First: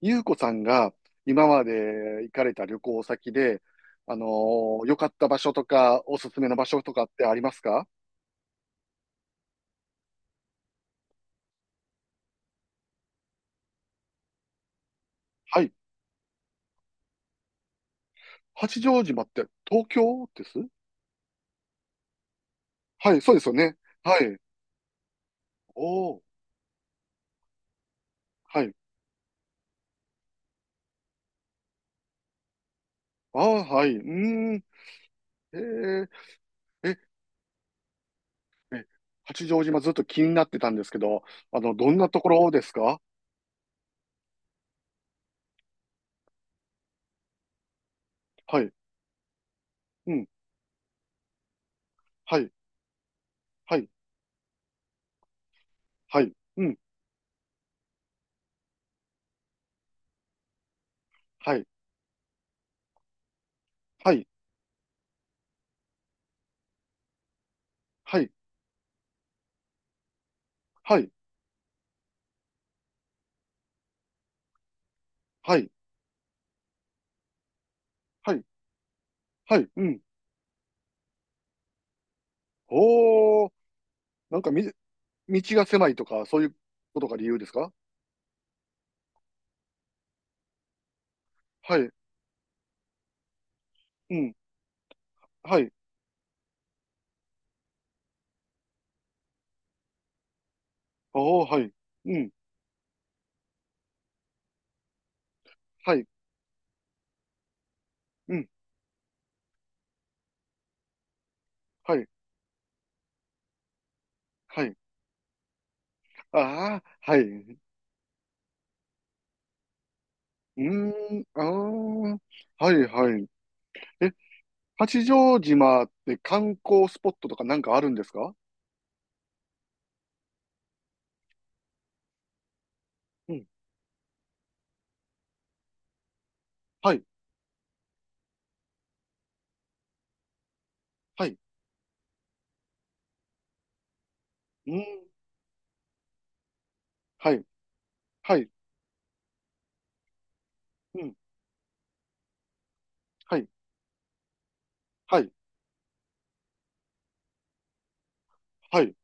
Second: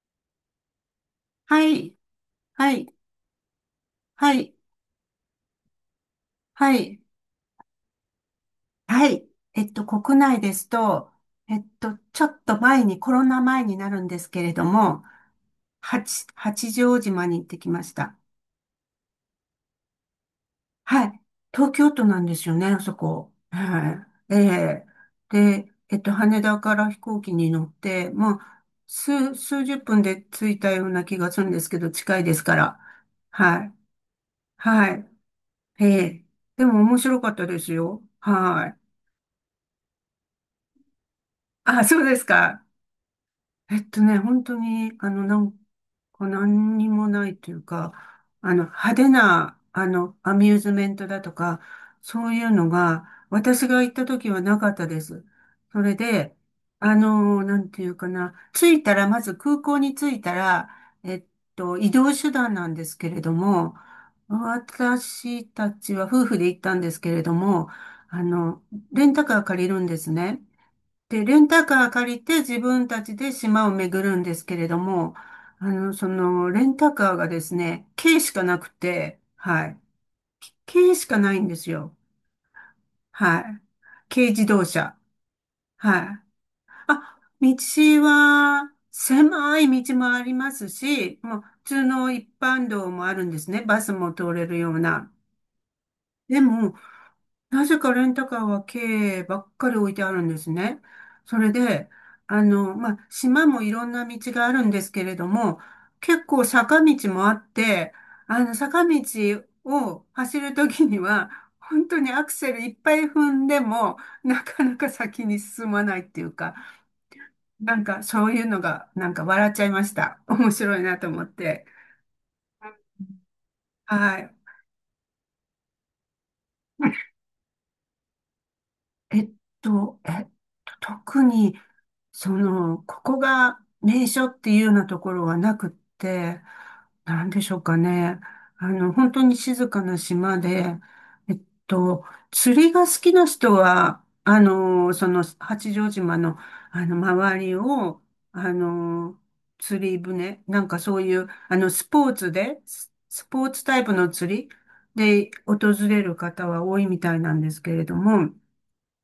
ゆうこさんが今まはい、で行かれたは旅い、行先で、はい、良かった場所とか、おすすめの場は所とい、かってありますか？はい。国内ですと、ちょっと前に、コロナ前になるんですけれども、はい。八丈島に行ってきました。八丈島って東京です？はい。東京都なんですよね、あそはい、そこ。うですよね。ははい。い。ええ。で、おー、羽田から飛行機に乗って、まはあ、い。数十分で着いたような気がするんですけど、近いですから。ああ、はい。はい。うーん。はい。ええー、え。でもえ、面白かったですよ。はい。え、八丈島ずっと気になってたんですけど、あ、どんそなうでとすころでか。すか？本当に、なんか何にもないというか、はい。派手な、うん。アミューズメントだとか、そうはいい。うのが、私はがい。行った時はなかったです。それはい。で、うん。なんていうかな、着いたら、まず空港に着いたら、えっはい。移動手段なんですけれども、はい。私たちは夫婦で行ったんですけれども、はあい。の、レンタカー借りるんですね。はい。で、レンタカー借りて自分たちで島を巡るんですけれども、はい。レンタカーがですね、軽しはかい。なくて、ははい。い。うん。軽しかないんですよ。はおー。い。軽なん自か動み、車。道が狭いはとい。か、そういうことがあ、理由です道か？は、狭い道もありますし、もう、普は通い。の一般道もあるんですね。バスもう通ん。れるような。はい。でも、なぜかレンタカーは軽ばっかり置いてあるんですね。そおお、れはい。で、うん。まあ、島もいろんな道があるんですけれども、はい。結構坂道もあって、うん。坂道を走るときには、本は当い。にアクセルいっぱい踏んでも、なかはない。か先に進まないっていうか、ああ、はい。うなんかそういうのが、なんか笑っちゃいました。面白いなとーん。思っあて。あ、はい、はい。え、はい。八丈島って観光スポットとかなんかあるんですか？えっと、えっ特に、ここうん。が名所っていうようなところはなくって、はい。なんでしょうかね。本当に静かな島で、はえい。っと、釣りが好きな人は、うん。八丈島の、は周い。りを、はい。あの、釣り船、なんかそううん。いう、スポーツで、スはポい。ーツタイプの釣りはでい。訪れる方は多いみたいなんですけれども、はい。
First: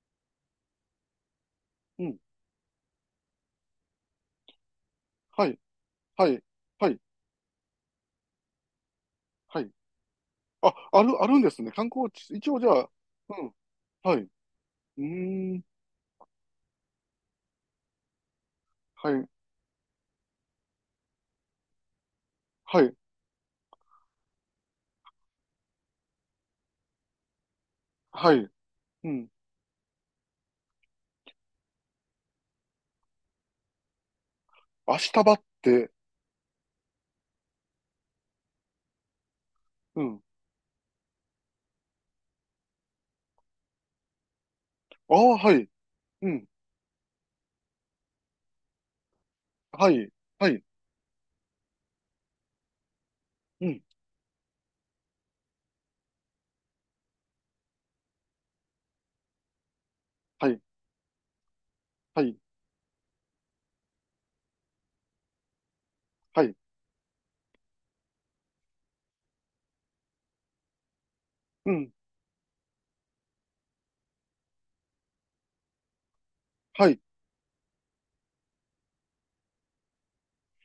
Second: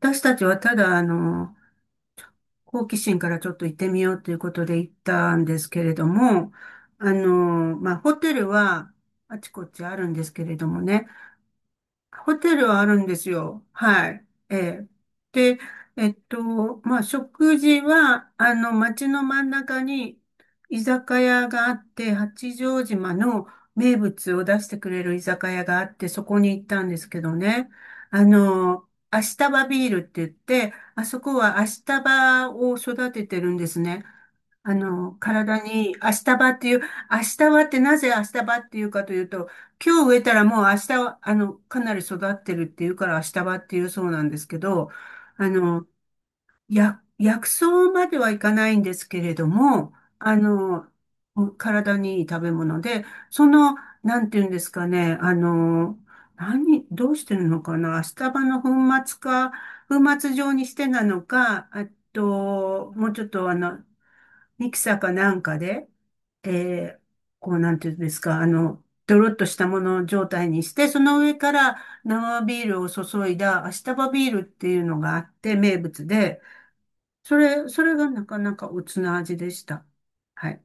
私たちはただ、うん。好奇心からちょっと行ってみようということで行ったんはい。ですけれどはい。も、はい。まあ、ホテルはあちはこい。ちあるんですけれどあ、もあね、る、あるんですね。観光地、ホ一テ応じルゃはああ。るんですうん。よ。ははい。い。うええ。ーで、ん。まあ、食事は、街はのい。真ん中に居酒屋があって、八は丈い。島の名物を出してくれる居酒屋があって、そこに行ったんですけどね。はい。うアん。シタバビールって言って、あそこはアシタバを育ててるんですね。足日ばっ体て？に明日葉っていう、明日葉ってなぜ明日葉っていうかというと、う今日植ん。えたらもう明日は、かなり育ってるっていうから明日葉っていうそうなんですけど、ああ、あはい。の、うん。薬草まではいかないんですけれどはも、い。あはい。の、体にいい食べ物で、そうの、ん。なんていうんですかね、何、どうしてるのかな、明日葉の粉末か、粉末は状い。にしてなのか、あはい。と、もうちょっとミキサーかなんかで、はい。えーこうなんていうんですか、ドロッとしたもの状態にして、その上かうらん。生ビールを注いだアシタバビールっていうのがあって名物で、はい。それがなかなかおつな味でした。はい。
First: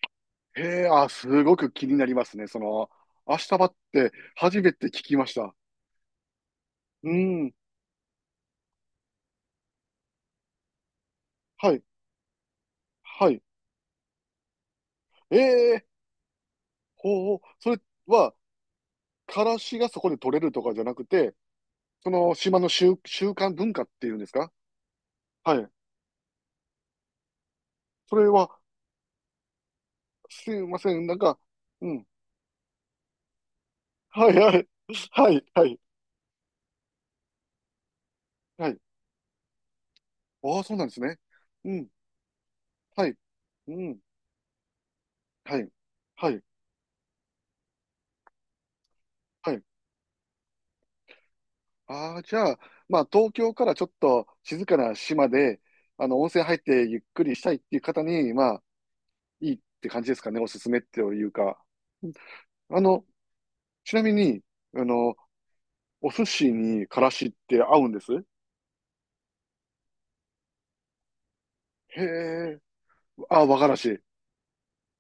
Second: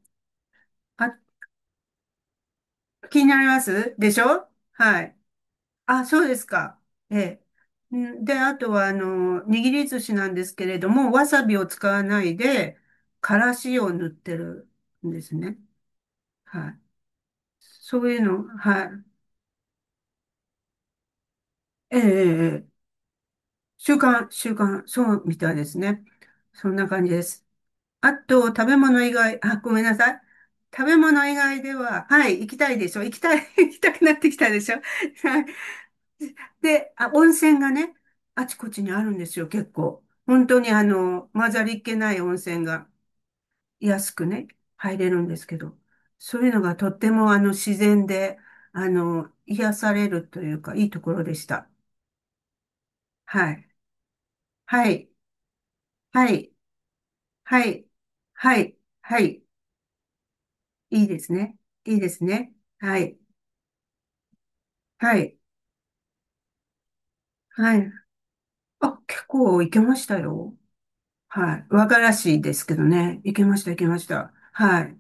へえ、あ、あ、すごく気になりますね。気になり足日まばっすてでしょ。初めて聞はきい。ました。あ、そうですか。うえん。え。んで、あとは、握り寿司なんですけれども、わさびをはい。使わないで、はかい。らしを塗ってるんでえすね。え、はい。ほうほう。それそういうは、の、はい。からしがそこで取れるとかじゃなくて、ええ、えそえ、の島えのえ。習慣文化っ習ていうんで慣、すか？習慣、そうみたいはでい。すね。そんな感じです。あそれと、は、食べ物以外、あ、ごめんなさい。すいま食せべん。なん物以か。外でうん。は、はい、行きたいでしょ。行きたい、行きたくなっはていきたはでい。しょ。ははいい。はい。で、あ、温泉がね、あちはこい。ちにあるんですよ、結構。本あ当あ、にそうなんですね。混ざうりっん、けない温泉がはい、うん、安くね、入れるんですけはい、ど、はそい、ういうのがとっても自然で、はい。癒されるというか、いいところでした。ああ、じゃあ、まあ、東は京かい。らちょっと静かはない、島で、温は泉い、入ってゆっくりしたいっはていうい、方に、まはあ、い、はい、いいって感じですかね、おすすめっていいでいうすね。か。いいうでん。すね。あはの、い、ちなみに、あの、はい、お寿司にからしっては合うんい。です？あ、結構いけましたよ。はい。和がへらしいでえ、すけどね。いけあ、ま和しがた、いらけまし。した。はい、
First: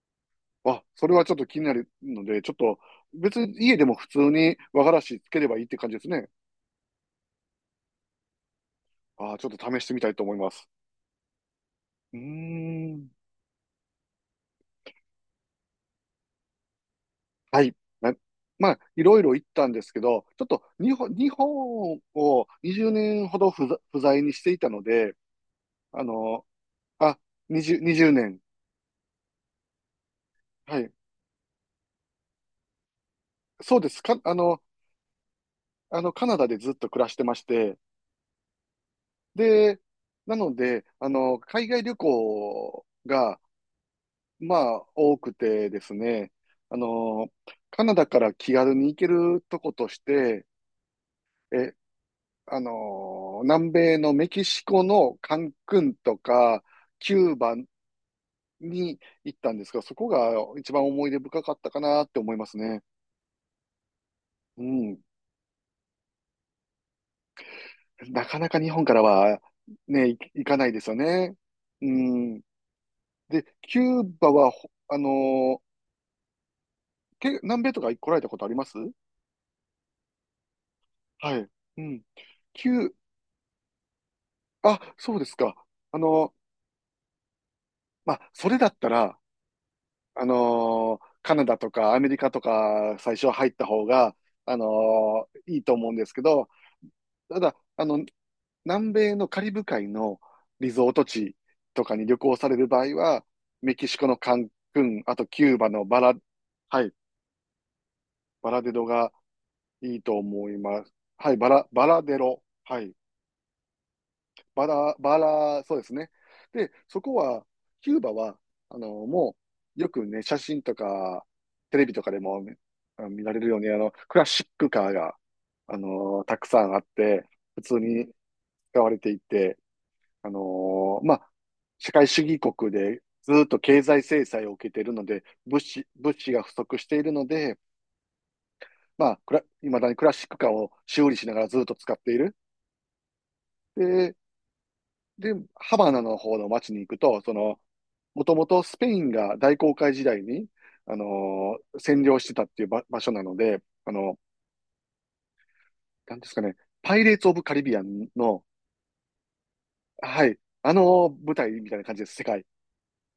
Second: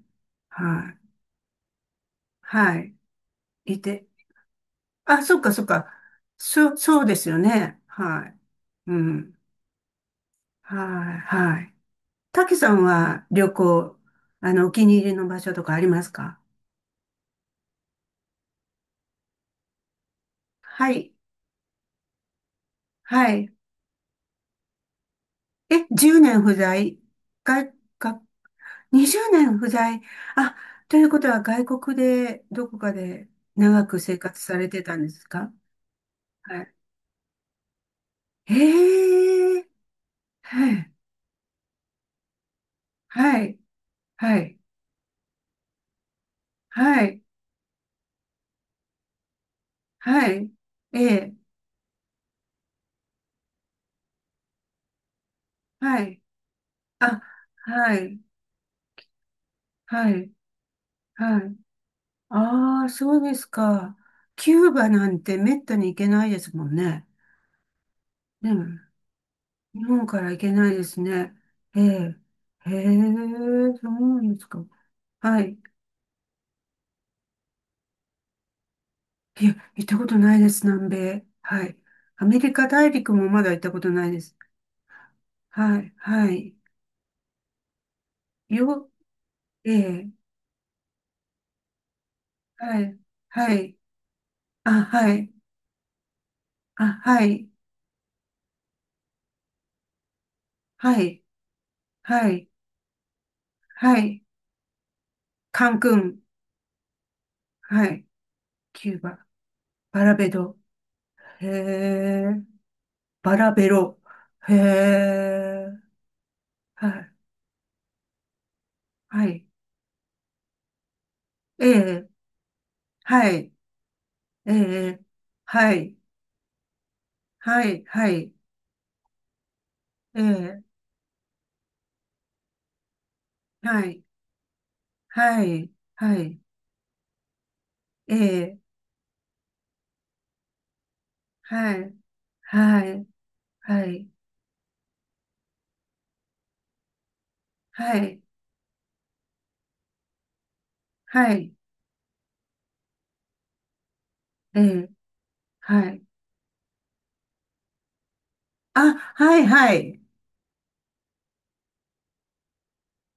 あ、はい、それはちょっと気になるので、ちょっと、はい。別に家いでも普て。通に和がらしあ、つそけっれか、ばいいそっって感か。じですね。そう、そうですよね。はい。うああ、ん。ちょっと試してみたいと思います。はい、はい。うたけさんーん。は旅行、お気に入りの場所とかありますか？はい。なまあ、いろいろ行ったんですけど、ちょっとは日本、い、日本を20年はほどい。不在にしていたので、え、あ10年の、不在あ、外、20年。20年不在。あ、はい。ということは外国で、どこかでそう長でくす生か。活されてたんですか？カナダではずい。っと暮らしてまして、へえ、で、なのはで、い、海外旅行が、はい、はまい、あ、多くてですね、あはい、の、カナダから気軽に行けるとことしはて、い、ええ、えあのー南米のメキシコのカンクンはとい、か、キあ、ューバはい、に行ったんですが、そこはい、が一番思い出は深かい。ったかなって思いますね。ああ、そうですか。キうューバん。なんてめったに行けないですもんね。なかなか日本ね、からは日本ね、から行行けかないないでですよすね。ね。えうえ、ん。へえ、で、キそうューなバんですは、か。ほあのはい。ーけ、南米とか来られたことあります？いや、行ったことないです、南米。はい。はい。うん。アメリカキュ大ー、陸もまだ行ったことないです。あ、そうですか。はい、あのはーい。まあ、それだったよ、ら、ええ、カナダとかアメリカとはかい、最初は入っはたい。方が、あ、はい。いいと思うんですけど、あ、はたい、だ、南米のカリブ海のリゾーはトい、地とかに旅は行さい、れる場合は、メキはシコのい。カンクン、あとキューバカンのクン、はい、はい。バラデロキューがバ、いいバラとベ思ド、います。はい、へバラデえ、ロ。はい。バラベロ、へバラ、バラ、え、そうですね。で、はそい、こは、キューバは、はもい。う、よくね、写真とか、えテレビとえ、かでも、ね、見はられるい、ように、クラシッえクカーえ、が、はい、たくさんあって、普は通い、はにい、使われていて、ええ、まあ、社会主義国でずっとは経済い、制裁を受けているので、は物い、資、は物資い。が不足しているので、ええ、まあ、いまだにクラシックカーを修理しながらずっはと使い、っている。はい、はい、で、で、ハバナの方の街に行くと、はい、もともとスペインが大航海時代に、はい、占領してたっていう場所なので、ええ、はい。なんですかね、パイレーツ・オブ・カリビアンの、あ、はい、はい。はい、あの舞台みたいな感じです、世界。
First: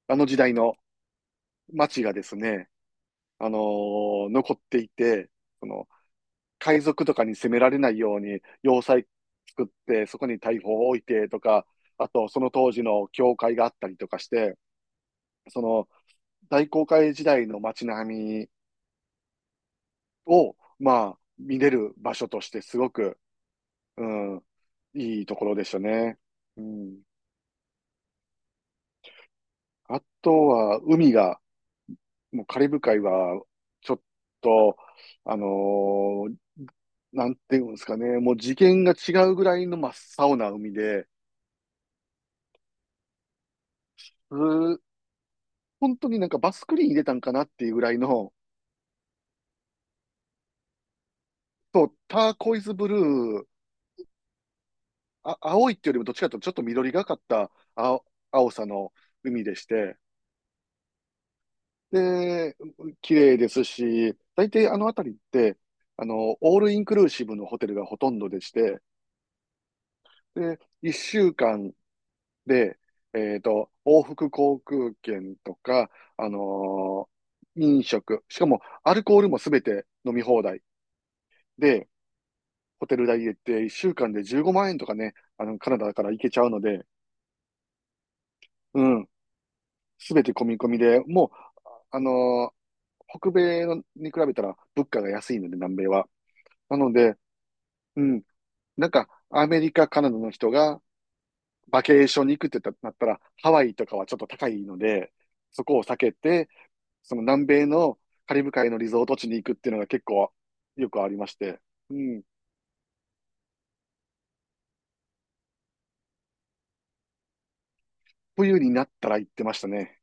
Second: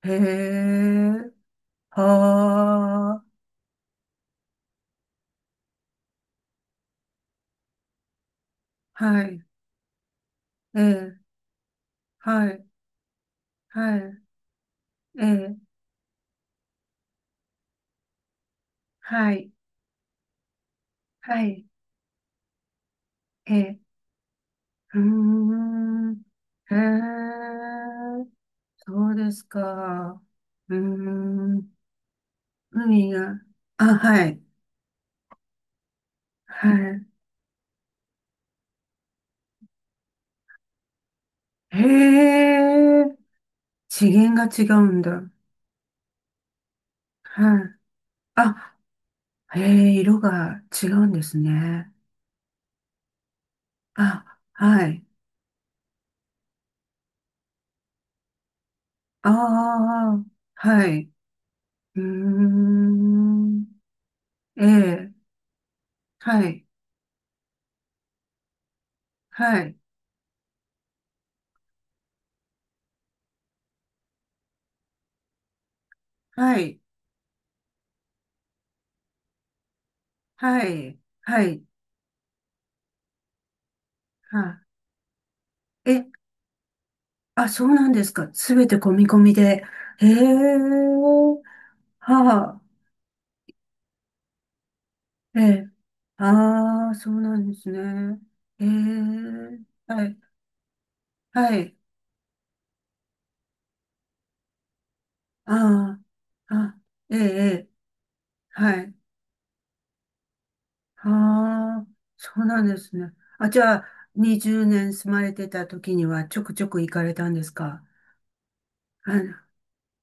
へあの時代のえ、街がですね、はあ、残っていて、その、海賊とかに攻められないように要は塞い、作って、そこに大砲えを置いえ、てとか、あと、そはのい、当時の教会があったりはい、とかして、ええ、その、大航海時代の街並みはい、を、まあ、は見い、れる場所としてすごく、ええ、うん、うーいいところでしたね。ん、うへん。え、そうですあか。とうは、ー海が、ん、もうカリブ海海が、は、ちょあ、っはい、と、あのーはなんていうんですかね、もう次元が違うぐらいの真っ青な海で、い。へえ、次元うが違ーうんだ。本当になんかバスクリーン入れたんかなってはいうい。ぐらいの、あ、へえ、色が違うんですそね。う、ターコイズブルー、あ、はい。あ、青いっていうよりもどっちかというとちょっと緑がかった青さのあ海でして、あ、はい。うーで、綺麗ですん。し、大え体あの辺え、りって、はオーい、ルインクルーシブのホテルがほとんどでして、はい、で、1週間で、往復航空券とか、あはい、のー飲食、しかもアルコールもすべて飲み放題はい、はい。で、ホテル代入れて1週間で15あ、万円とかね、カナダえ、から行けちゃうので、あ、そうなんですか。すべてう込みん、込みで。へえ、すべて込み込みで、もう、あはのーあ、北米のに比べたら物価が安いえので、え、南米は。なあのあ、そで、うなんですうね。ん、ええ、なんか、アメリカ、はカナダい、の人がはい、バケーションに行くってなったら、ハワイとかはちょっと高いので、あそこを避けて、あ、あ、そえのえ、え南米え。のカリブ海のはリい。ゾート地に行くっていうのが結構よくあありまして、あ、うん、そうなんですね。あ、じゃあ、20年住まれてた時にはちょくちょく行かれたんですか？冬になったあら行っの、てましたね。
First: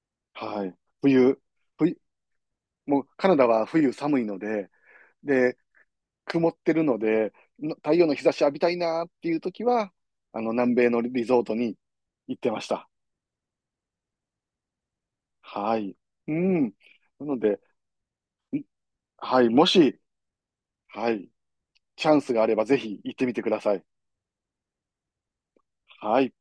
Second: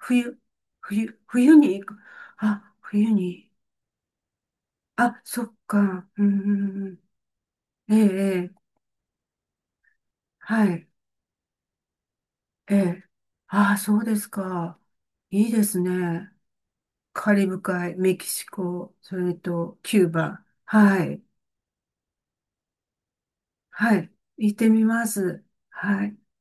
冬、はい。冬、冬、冬に行冬、く。あ、もう冬カナダに。は冬寒いので、あ、そっで、か。うん、曇っうてるのん。で、太うん、ええ、陽の日差しええ、浴びたいなっていう時は、は南米い、のリゾートに行ってましえた。え。ああ、そうですか。いいではすい。うね。ん。なカのリで、ブ海、メキシコ、それはい、もとし、キューバ。ははい、い、チャンスがあればぜひ行ってみてください。はい。行ってみます。はい。はい。